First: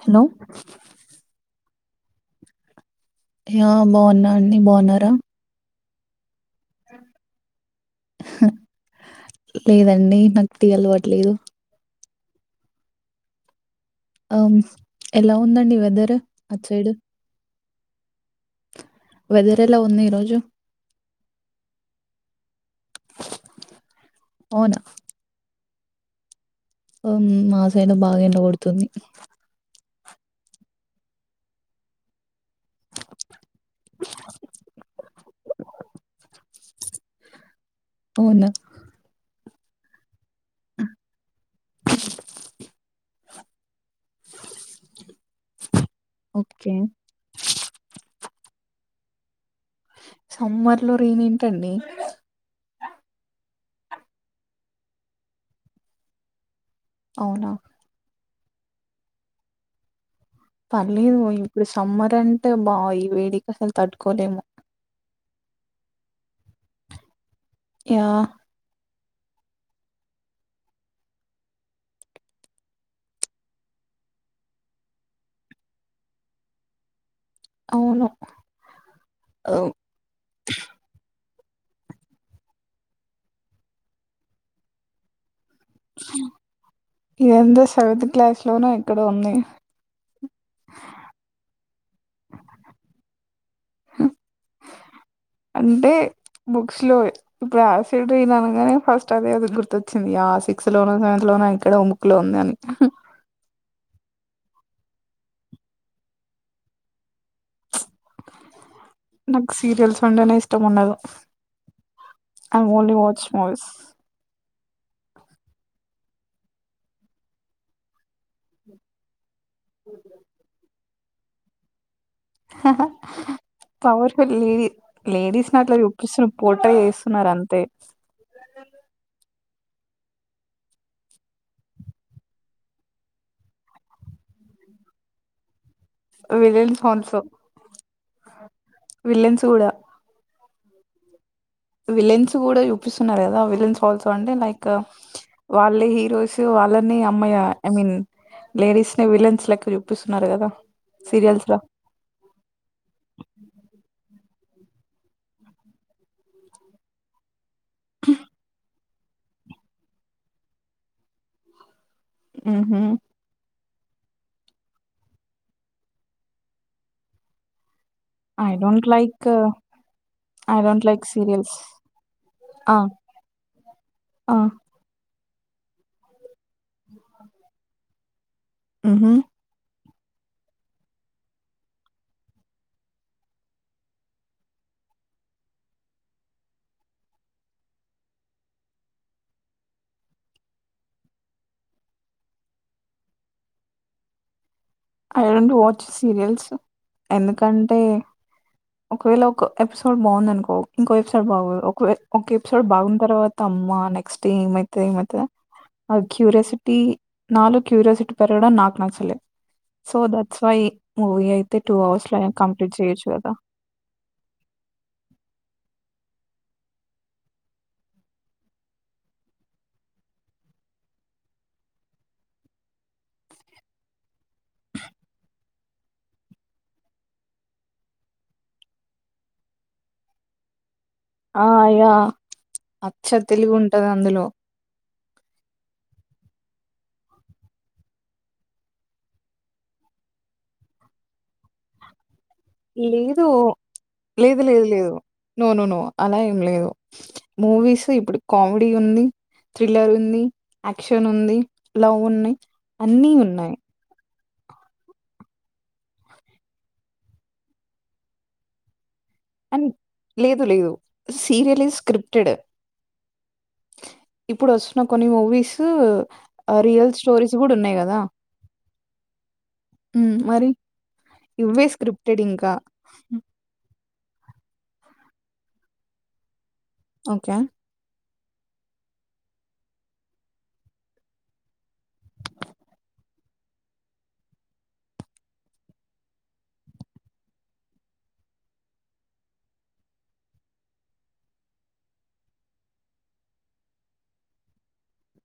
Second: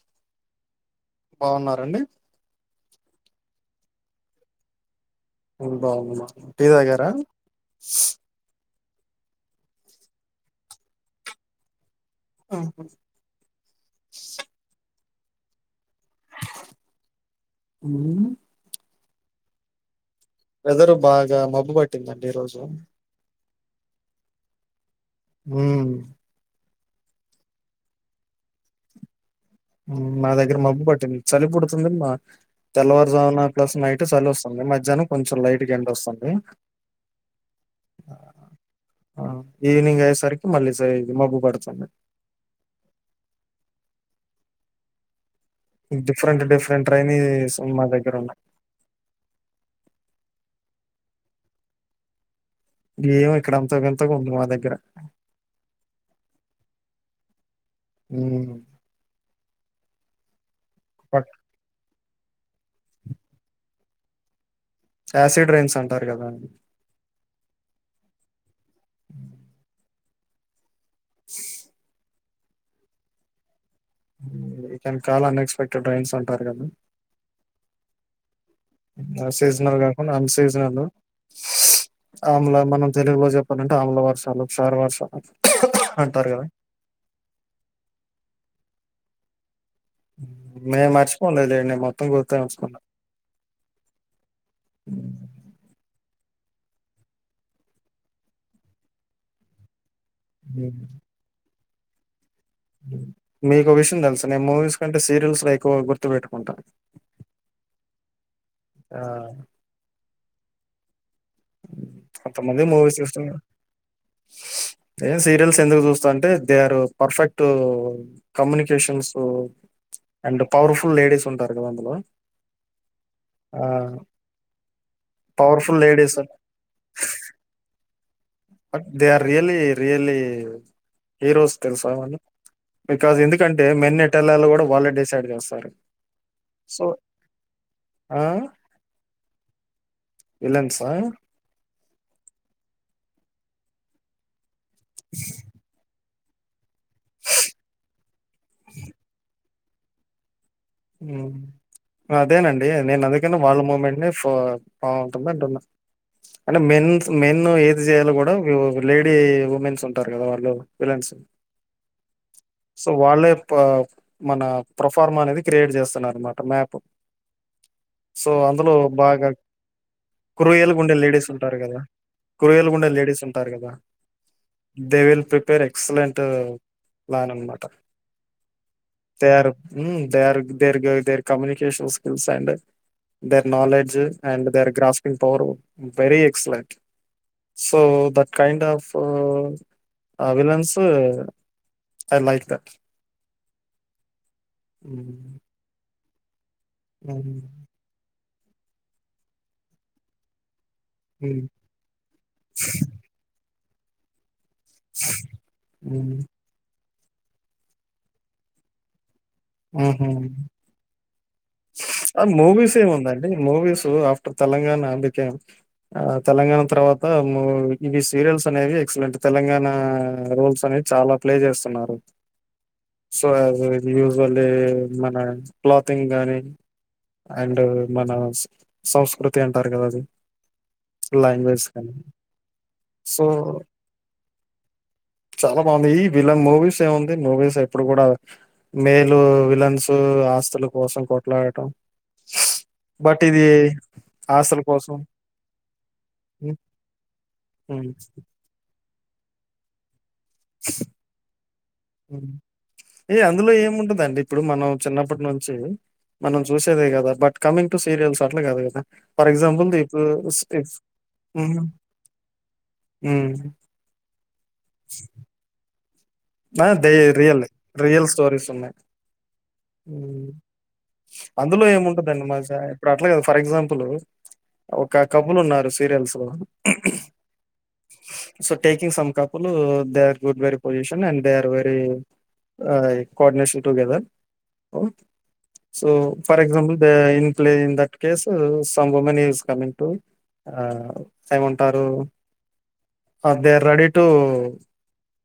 Hello బాగున్నండి ఆ బాగున్నా అండి బాగున్నారా నేను బాగునా టీ తగ్గారా లేదండి నాకు టీ అలవట్లేదు ఆఓహా ఆ ఎలా ఉందండి వెదర్ అటు సైడ్ హ్మ్ వెదర్ ఎలా ఉంది ఈ రోజు వెదరు బాగా మబ్బు పట్టిందండి ఈరోజు అవునా ఉమ్ అవును మా సైడ్ బాగా ఎండగోడుతుంది మా దగ్గర మబ్బు పట్టింది చలి పుడుతుందమ్మా తెల్లవారుజామున ప్లస్ నైట్ చలి వస్తుంది మధ్యాహ్నం కొంచెం లైట్ గ ఎండా వస్తుంది అవునా ఆ, ఈవినింగ్ అయ్యేసరికి మళ్ళీ ఇ మబ్బు పడుతుంది different okay. Different rainy summer మా దగ్గర ఉన్నా సమ్మర్ లో రేన్ ఏంటండి ఏమో ఇక్కడ అంత వింతగా ఉంది మా దగ్గర అవునా ఉమ్ పర్లేదు పక్- ఇప్పుడు సమ్మర్ అంటే బా ఈ వేడికి అసలు తట్టుకోలేము యాసిడ్ రైన్స్ అంటారు కదా యా కానీ కాల అన్ ఎక్స్పెక్టెడ్ రైస్స్ ఉంటారు కదా అవును. ఆహ్, సిజనల్ కాకుండా ఆన్ సీజనల్ ఆమ్ల మనం తెలుగులో చెప్పాలంటే ఆమ్ల వర్షాలు క్షార వర్షాలు అంటారు కదా! ఇదంతా సెవెంత్సె క్లాస్ లోన ఇక్కడో ఉంది మేము మర్చిపోలేదు లేండి మొత్తం గుర్తంచుకున్నా అంటే బుక్స్ లో ఇప్పుడు యాసిడ్ అయిననుగానే ఫస్ట్ అదేది గుర్తచ్చు య సిక్స్ లోనో సెవంత్ లో ఇక్కడ బుక్కులో ఉంది అని మీకు ఓ విష్ లుసా నేను మూవీస్ కంటే సీరియల్స్ లో ఎక్కువ గుర్తుపెట్టుకుంటా ఆ! నాకు సీరియల్స్ అంటేనే ఇష్టం ఉండదు ఆ కొంతమంది ఓన్లీ వాచ్చ్ మూవీస్ నేన్ సీరియల్స్ ఎందుకు చూస్తా అంటే they are perfect communications and power full ladies ఉంటారు కదా అందులో ఆ! పవర్ ఫుల్ లేడీస్ లేడీస్ ని అట్లా పవర్‌ఫుల్ లేడీస్ చూపిస్తూ పొ వంట వేస్తున్నారు అంతే ట్ they are really really heroes తెలుసా వాళ్లు బికాజ్ ఎందుకంటే మెన్నెటెల్లల కూడా వాళ్ళే డిసైడ్ చేస్తారు సో విలన్స్ఆల్సోసో విలన్స్ కూడా విలన్సా విలన్స్ కూడా చూపిస్తున్నారు కదా విలన్స్ ఆల్సో అంటే లైక్ వాళ్ళే హీరోస్ వాళ్ళని అమ్మాయి ఐ మీన్ లేడీస్ ని విలెన్స్ లెక్క చూపిస్తున్నారు కదా ఉ సీరియల్స్ లో అదేనండి నేను అందుకన్నా వాళ్ళ మూమెంట్ ఫోర్ బాగుంటుంది అంటున్నా అంటే మెన్ ఏది చేయాలో కూడా లేడీ ఉమెన్స్ ఉంటారు కదా వాళ్ళు విలన్స్ ఉహు సో వాళ్ళే నా మన ప్రొఫార్మ్ అనేది క్రియేట్ చేస్తున్నారు అనమాట మ్యాప్ సో ఐ అందులో డోంట్ లైక్ బాగా ఐ కృయల్ గా డోంట్ గుండే లైక్ లేడీస్ సీరియల్స్ ఉంటారు కదా కృయల్ ఆ గుండే లేడీస్ ఉంటారు కదా ఆ దే విల్ ప్రిపేర్ ఎక్సలెంట్ లా అన్నమాట ఉహు దేర్. హు their their communication skills and their knowledge and their grasping power very excellent so that kind of villains I like that I don't watch serials ఎందుకంటే ఒకవేళ ఒక ఎపిసోడ్ బాగుంద అనుకో ఇంకో episode బాగదు ఒక ఎపిసోడ్ బాగున తర్వాత అమ్మ నెక్స్ట్ డే ఏమైతే టైం పడతదా ఆ క్యూరియాసిటీ నాలో క్యూరియాసిటీ పెరగడం నాకు నచ్చలేదు ఉ హు టూ అవర్స్ లో అ కంప్లీట్ మూవీస్ ఏము చేయొచ్చు ఉందండి కదా మూవీస్ ఆఫ్టర్ తెలంగాణ గన అందుకే ఆ తెలంగాణ తర్వాత ము ఇవి సీరియల్స్ అనేవి ఎక్సలెంట్ తెలంగాణ రోల్స్ అనేవి చాలా ప్లే చేస్తున్నారు సో యజ్ యూజ్వల్లి మన క్లాతింగ్ గానీ అండ్ మన సంస్కృతి అంటారు కదా అది ఆ లాంగ్వేజ్ యా కానీ అచ్చ సో తెలుగు ఉంటది అందులో చాలా బాగుంది ఈ విలన్ మూవీస్ ఏముంది మూవీస్ ఎప్పుడు కూడా మేలు విలన్స్ ఆస్తుల కోసం కొట్లాడటం బట్ లేదు ఇది లేదు ఆస్తుల లేదు లేదు కోసం నో నో నో అలా ఏం ఉమ్, లేదు మూవీస్ ఉమ్, ఇప్పుడు కామెడీ ఉంది థ్రిల్లర్ ఉంది యాక్షన్ ఉంది లవ్ ఉమ్. ఉన్నాయ్ అన్ని ఏ అందులో ఉన్నాయ్ ఏముంటదండి ఇప్పుడు మనం చిన్నప్పటి నుంచి మనం చూసేదే కదా బట్ కమింగ్ టు సీరియల్స్ అట్లా కాదు కదా ఫార్ ఎక్జాంపుల్ అండ్ దీపు లేదు. లేదు. హ్మ్ సీరియల్ ఈజ్ స్క్రిప్టెడ్. ఉ ఇప్పుడు వస్తున్న కొన్ని మూవీసు ఆ దే రియల్ రియల్ స్టోరీస్ ఉన్నాయ్ హ్మ్. మరి అందులో ఇవ్వే స్క్రిప్టెడ్ ఏముంటదండి ఇంకా. మజా ఇప్పుడు అట్లా కాదు ఫర్ ఎగ్జాంపులు ఒక కపుల్ ఉన్నారు సీరియల్స్ లో okay. So taking some couple they are good very position and they are very a coordination together oh so for example the in play in that case some women is coming to ఆ ఏమంటారు ఆ they are ready to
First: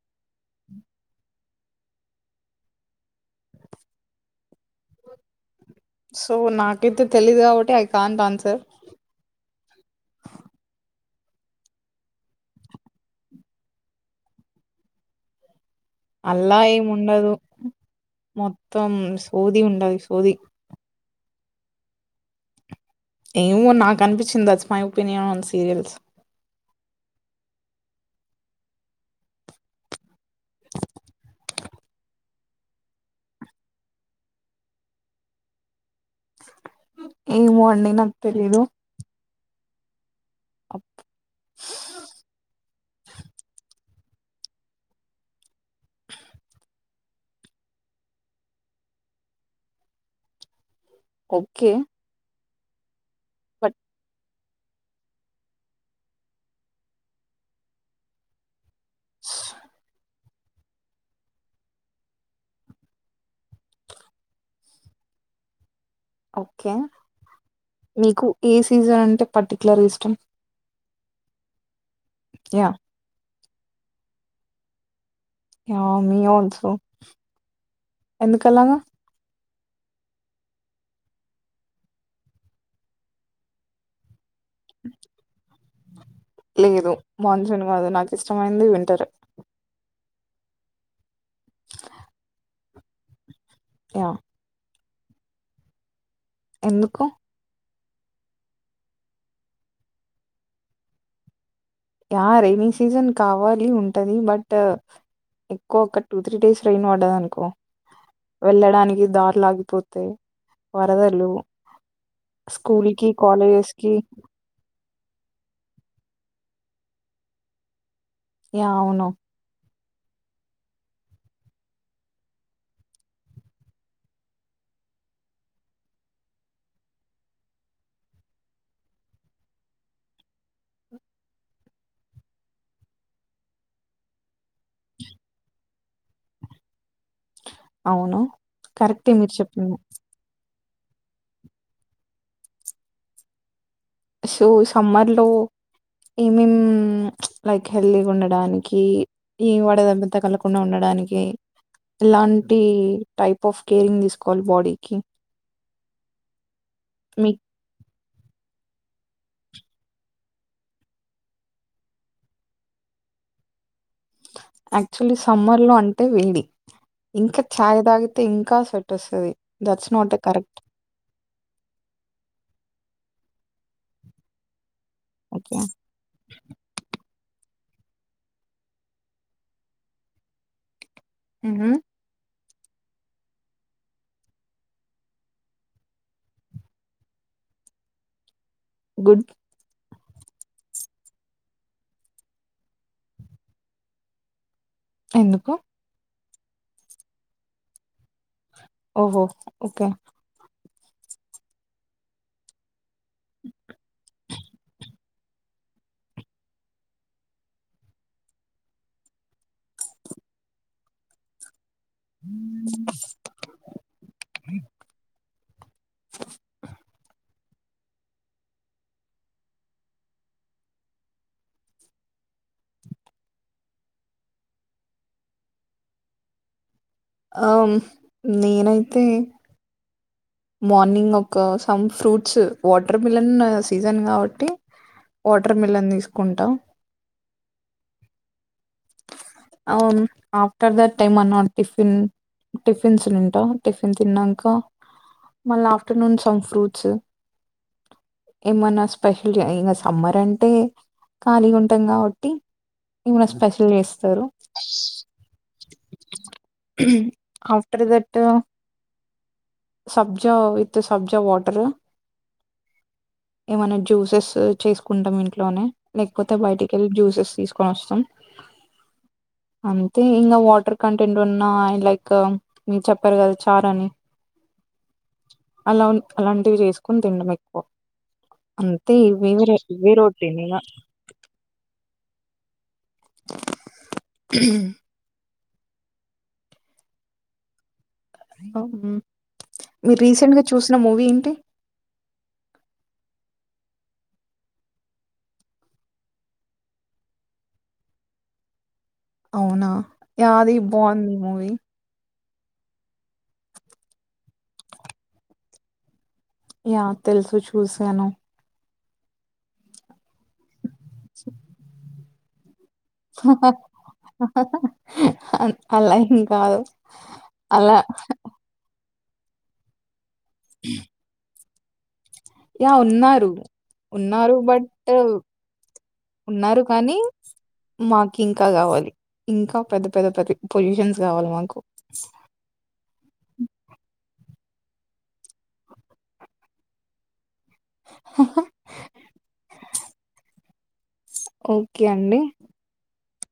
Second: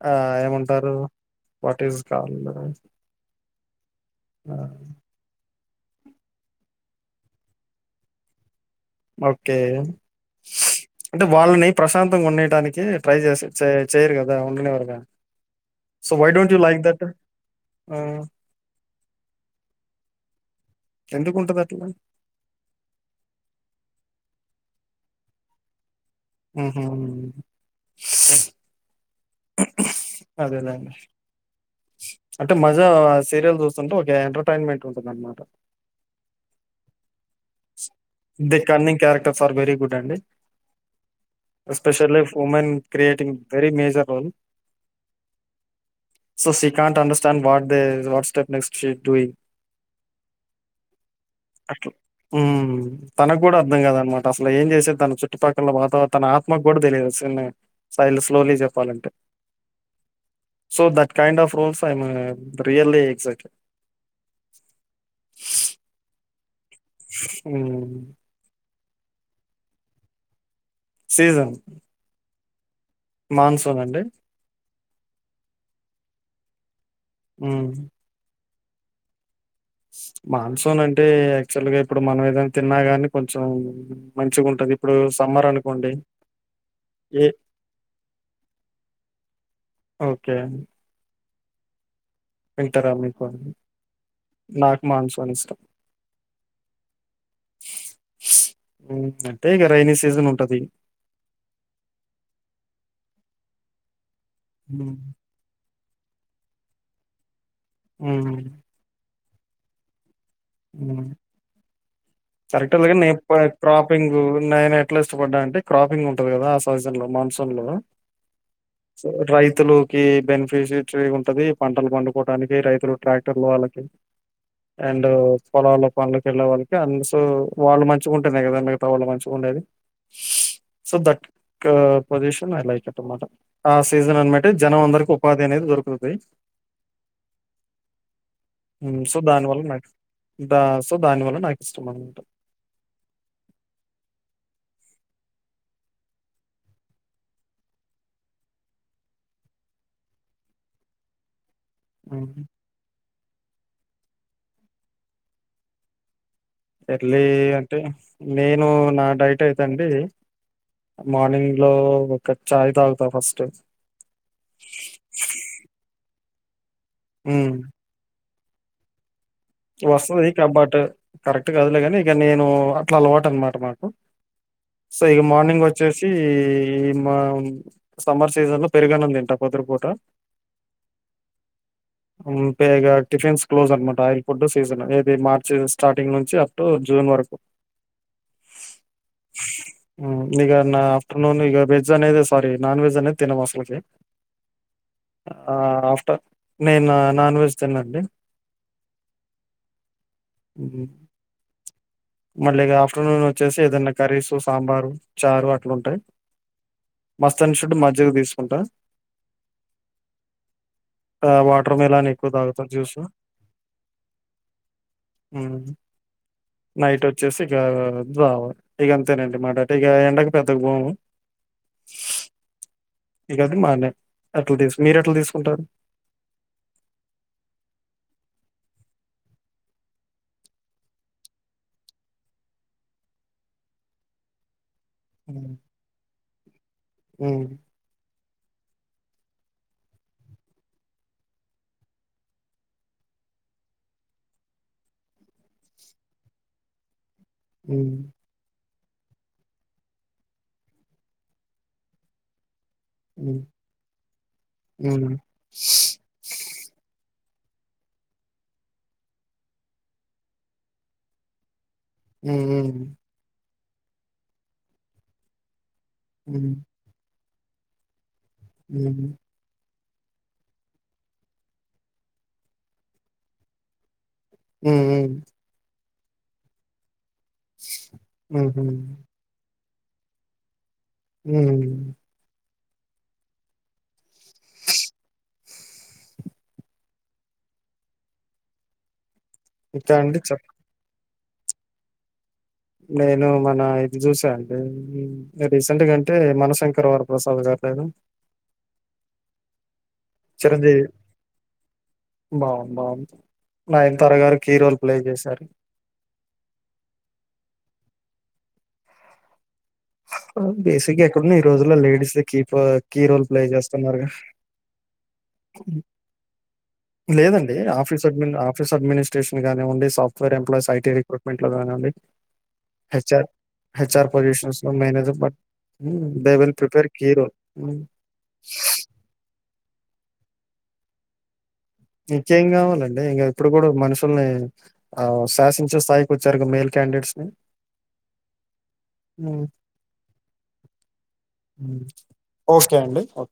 ఆ ఏమం అంటారు what is call ఆ so నాకైతే తెలీదు కాబట్టి ఐ కాంట్ ఆన్సర్ ఓకే అంటే వాళ్ళని ప్రశాంతంగా ఉండనీయటానికి ట్రై చేస్తా చే చేయరు కదా ఉండనివ్వరుగా సో వై డోంట్ అల్లా యూ లైక్ ఏం దట్ ఉండదు మొత్తం సోది ఉండది సోది ఎందుకుంటాది అట్లా ఏమో నాకు అనిపిచింది that's my opinion on serials ఉ హు అదే లేండి అంటే మజా సీరియల్ చూస్తుంటే ఒక ఎంటర్టైన్మెంట్ ఉంటది అనమాట ఏమో అండి నాకు దే తెలీదు cunning character for very good అండి especially women creating very major role so she can't understand what they what step next she doing okay ఉహ్ తనకు కూడా బట్ అర్థంకాదు అన్నమా ట అసలు ఏం చేసేది తన చుట్టుపక్కల వాతో తన ఆత్మకు కూడా తెలియదు సైలు స్లోలీ చెప్ చెప్పాలంటే so that kind of roles I'm really excited okay హ్మ్. మీకు ఏ సీజన్ అంటే పర్టిక్యులర్ ఇష్టం సీజన్ యా మాన్సూన్ అండి యా మీ ఆల్సో ఉ కలాంగా మాన్సూన్ అంటే యాక్చువల్ గా ఇప్పుడు మనం ఏదైనా తిన్నా కాగాని కొంచెం మంచిగా ఉంటది ఇప్పుడు సమ్మర్ అనుకోండి లేదు ఏ మాన్సూన్ కాదు నాకు ఇష్టమైంది వింటర్ ఓకే వెంటార మీకు య మన్సూన్ ఇష్టం ఎందుకు అంటే ఇగ రైనీ సీజన్ ఉంటది ఆ రెైన సీజన్ కావాలి ఉంటది బట్ హ్మ్. ఇకో ఒక టూ త్రీ డేస్ రైన్ పడదు అనుకో హ్మ్. వెళ్ళడానికి దారిలాగిపోతే హు కరెక్ట్ స్కూల్ అలాగ న కి కాలేజెస్ కి క్రాపింగ్ ఉన్న అట్లా ఇష్టపడ్డా అంటే క్రాపింగ్ ఉంటది కదా ఆ సీజన్ లో మాన్సూన్ లో యా అవును రైతులు క బెనిఫిషిరీ ఉంటది పంటలు పండుకోవటానికి రైతులు ట్రాక్టర్లు వాళ్ళకి అండ్ పొలల్లో పనులకి వెళ్ళే వాళ్ళకి అ సో వాళ్ళు మంచిగా ఉంటేనే కదా మిగతా వాళ్ళ మంచిగా ఉండేది సో దట్ కా పొజిషన్ అలాయికట్నమాట ఆ సీజన్ అనమాటే జనం అందరికి ఉపాధి అనేది దొరుకుతుది అవును కరెక్టే సో మీరు దాని వాళ చెప్పింది న్ దా సో దాని వల్ల నాకు ఇష్టం అన్నమాట సో సమ్మర్ లో ఏమేం లైక్ హెల్దీగా ఉండడానికి ఈ వడ దెబ్బ తగలకుండా ఉండడానికి డానికి ఎలాంటి టైప్ ఆఫ్ కేరింగ్ తీసుకోవాలి బాడీకి ఎర్లీ మీకు అంటే నేను నా డైట్ అయితే అండి మార్నింగ్ లో ఒక చాయ్ తాగుతా ఫస్ట్ యాక్చువల్లీ సమ్మర్ లో అంటే వేడి ఇంకా ఛాయ్ తాగితే ఇంకా స్వెట్ వస్తది దట్స్ నాట్ ఎ వస్తుది కా కరెక్ట్ బట్ కరెక్ట్ కాదులే కాని ఇక నేను అట్ల అలవాటు అన్నమాట మాకు సో ఈ ఓకే మార్నింగ్ వచ్చేసి ఈ మా సమ్మర్ సీజన్ లో పెరిగన్నం తింట పొద్దటి పూట ఉహు పేగా టిఫిన్స్ క్లోజ్ అన్నమాట ఆయిల్ ఫుడ్ సీజన్ ఏది మార్చ్ స్టార్టింగ్ నుంచి అప్ టు జూన్ వరకు గుడ్ ఉమ్ ఇగ నా ఆఫ్టర్నూన్ ఇక వెజ్ అనేది సారీ నాన్ వెజ్ అనేది తినము అసలకి ఎందుకు ఆఫ్టర్ నేనా నాన్ వెజ్ తిననండి ఓహో ఓకే ఉహు మళ్ళీ ఆఫ్టర్నూన్ వచ్చేసి ఏదన్న కర్రీసు సాంబారు చారు అట్ల ఉంటయి మోస్ట్ అండ్ షుడ్ మజ్జిగ తీసుకుంటా ఆ వాట్ టర్ మిలన్ ఎక్కువ తాగుతా జ్యూస్ ఉమ్ స నైట్ వచ్చేసి ఇక జావా ఇక అంతేనండి మాకైతే ఇక ఎండకి పెద్దగ పోము ఇకది మాన్నే అట్ల తీసు మీరు ఎట్ల తీసుకుంటారు ఆ నేనైతే మార్నింగ్ ఒక some fruits water melon season కాబట్టి వాటర్ మిలన్ తీసుకుంటా ఉమ్ ఆమ్ ఆఫ్టర్ దట్ ఏమన్నా టిఫిన్ టిఫిన్స్ తింటా టిఫిన్ తిన్నంకా మళ్ళ ఆఫ్టర్నూన్ సమ్ ఫ్రూట్స్ ఉమ్ ఏమన్నా స్పెషల్ ఇంగా సమ్మర్ అంటే ఖాళీగ ఉంటాం కాబట్టి ఏమన్న స్పెషల్ చేస్తరు అవునా ఆఫ్టర్ దట్ సబ్జా విత్ సబ్జా వాటర్ ఉమ్ ఉమ్ ఏమైన్న జ్యూసెస్ చేసుకుంటాం ఇంట్లోనే లేకపోతే హ్మ్ బయటికెళ్ళి జ్యూసెస్ తీసుకొని వస్తం ఉహు అంతే ఇంకా వాటర్ కంటెంట్ ఉన్నా అండ్ లైక్ మీరు చెప్పారు కదా చార్ అని ఉమ్ ఉమ్ అలా అలాంటివి చేసుకొని తినడం ఎక్కువ హ్మ్ అంతే హ్మ్ ఇవే ఇవే రొటీన్ ఇగ ఉమ్ ఇంకా ఇంకా మీరు అండి రీసెంట్గా చెప్ చూసిన మూవీ ఏంటి నేను మన ఇది చూసా అండి రీసెంట్ గా అంటే మనశంకర వర ప్రసాద్ గారి [unintelligible] అవునా యాది బాగుంది మూవీ బాగును బాగుంది నాయనతర గారు కీ రోల్ ప్లే చేశారు యా తెలుసు చూసాను బేసిక్ గా ఎక్కడన్నా ఈ రోజుల ladies keep key role play చేస్తున్నారు గా అన్- అలా ఏం కాదు లేదండి అలా ఆఫ్ ఆ ఆఫీస్ అడ్మినిట్రేషన్ గావండి సాఫ్ట్వేర్ ఎంప్లాయిస్ ఐటీ రిక్రూట్మెంట్ లో గావడి యా ఉన్నారు ఉన్నారు బట్ పొజిషన్స్‌లో manager but hmm. They will ఉన్నారు ప్రిపేర్ కానీ కీ రోల్. హ్మ్. మాకు ఇంకా కావాలి ఇంకా పెద్ద పెద్ద పెద్ద పొజిషన్స్ కావాలి మాకు నిత్యేం కావాలండి ఇంకా ఇప్పుడు కూడా మనుషుల్ని ఆ శాసించే స్థాయికి వచ్చారు మెయిల్ క్యాండిడేట్స్ ని అ ఓకే అండి ఓకే అండి ఓ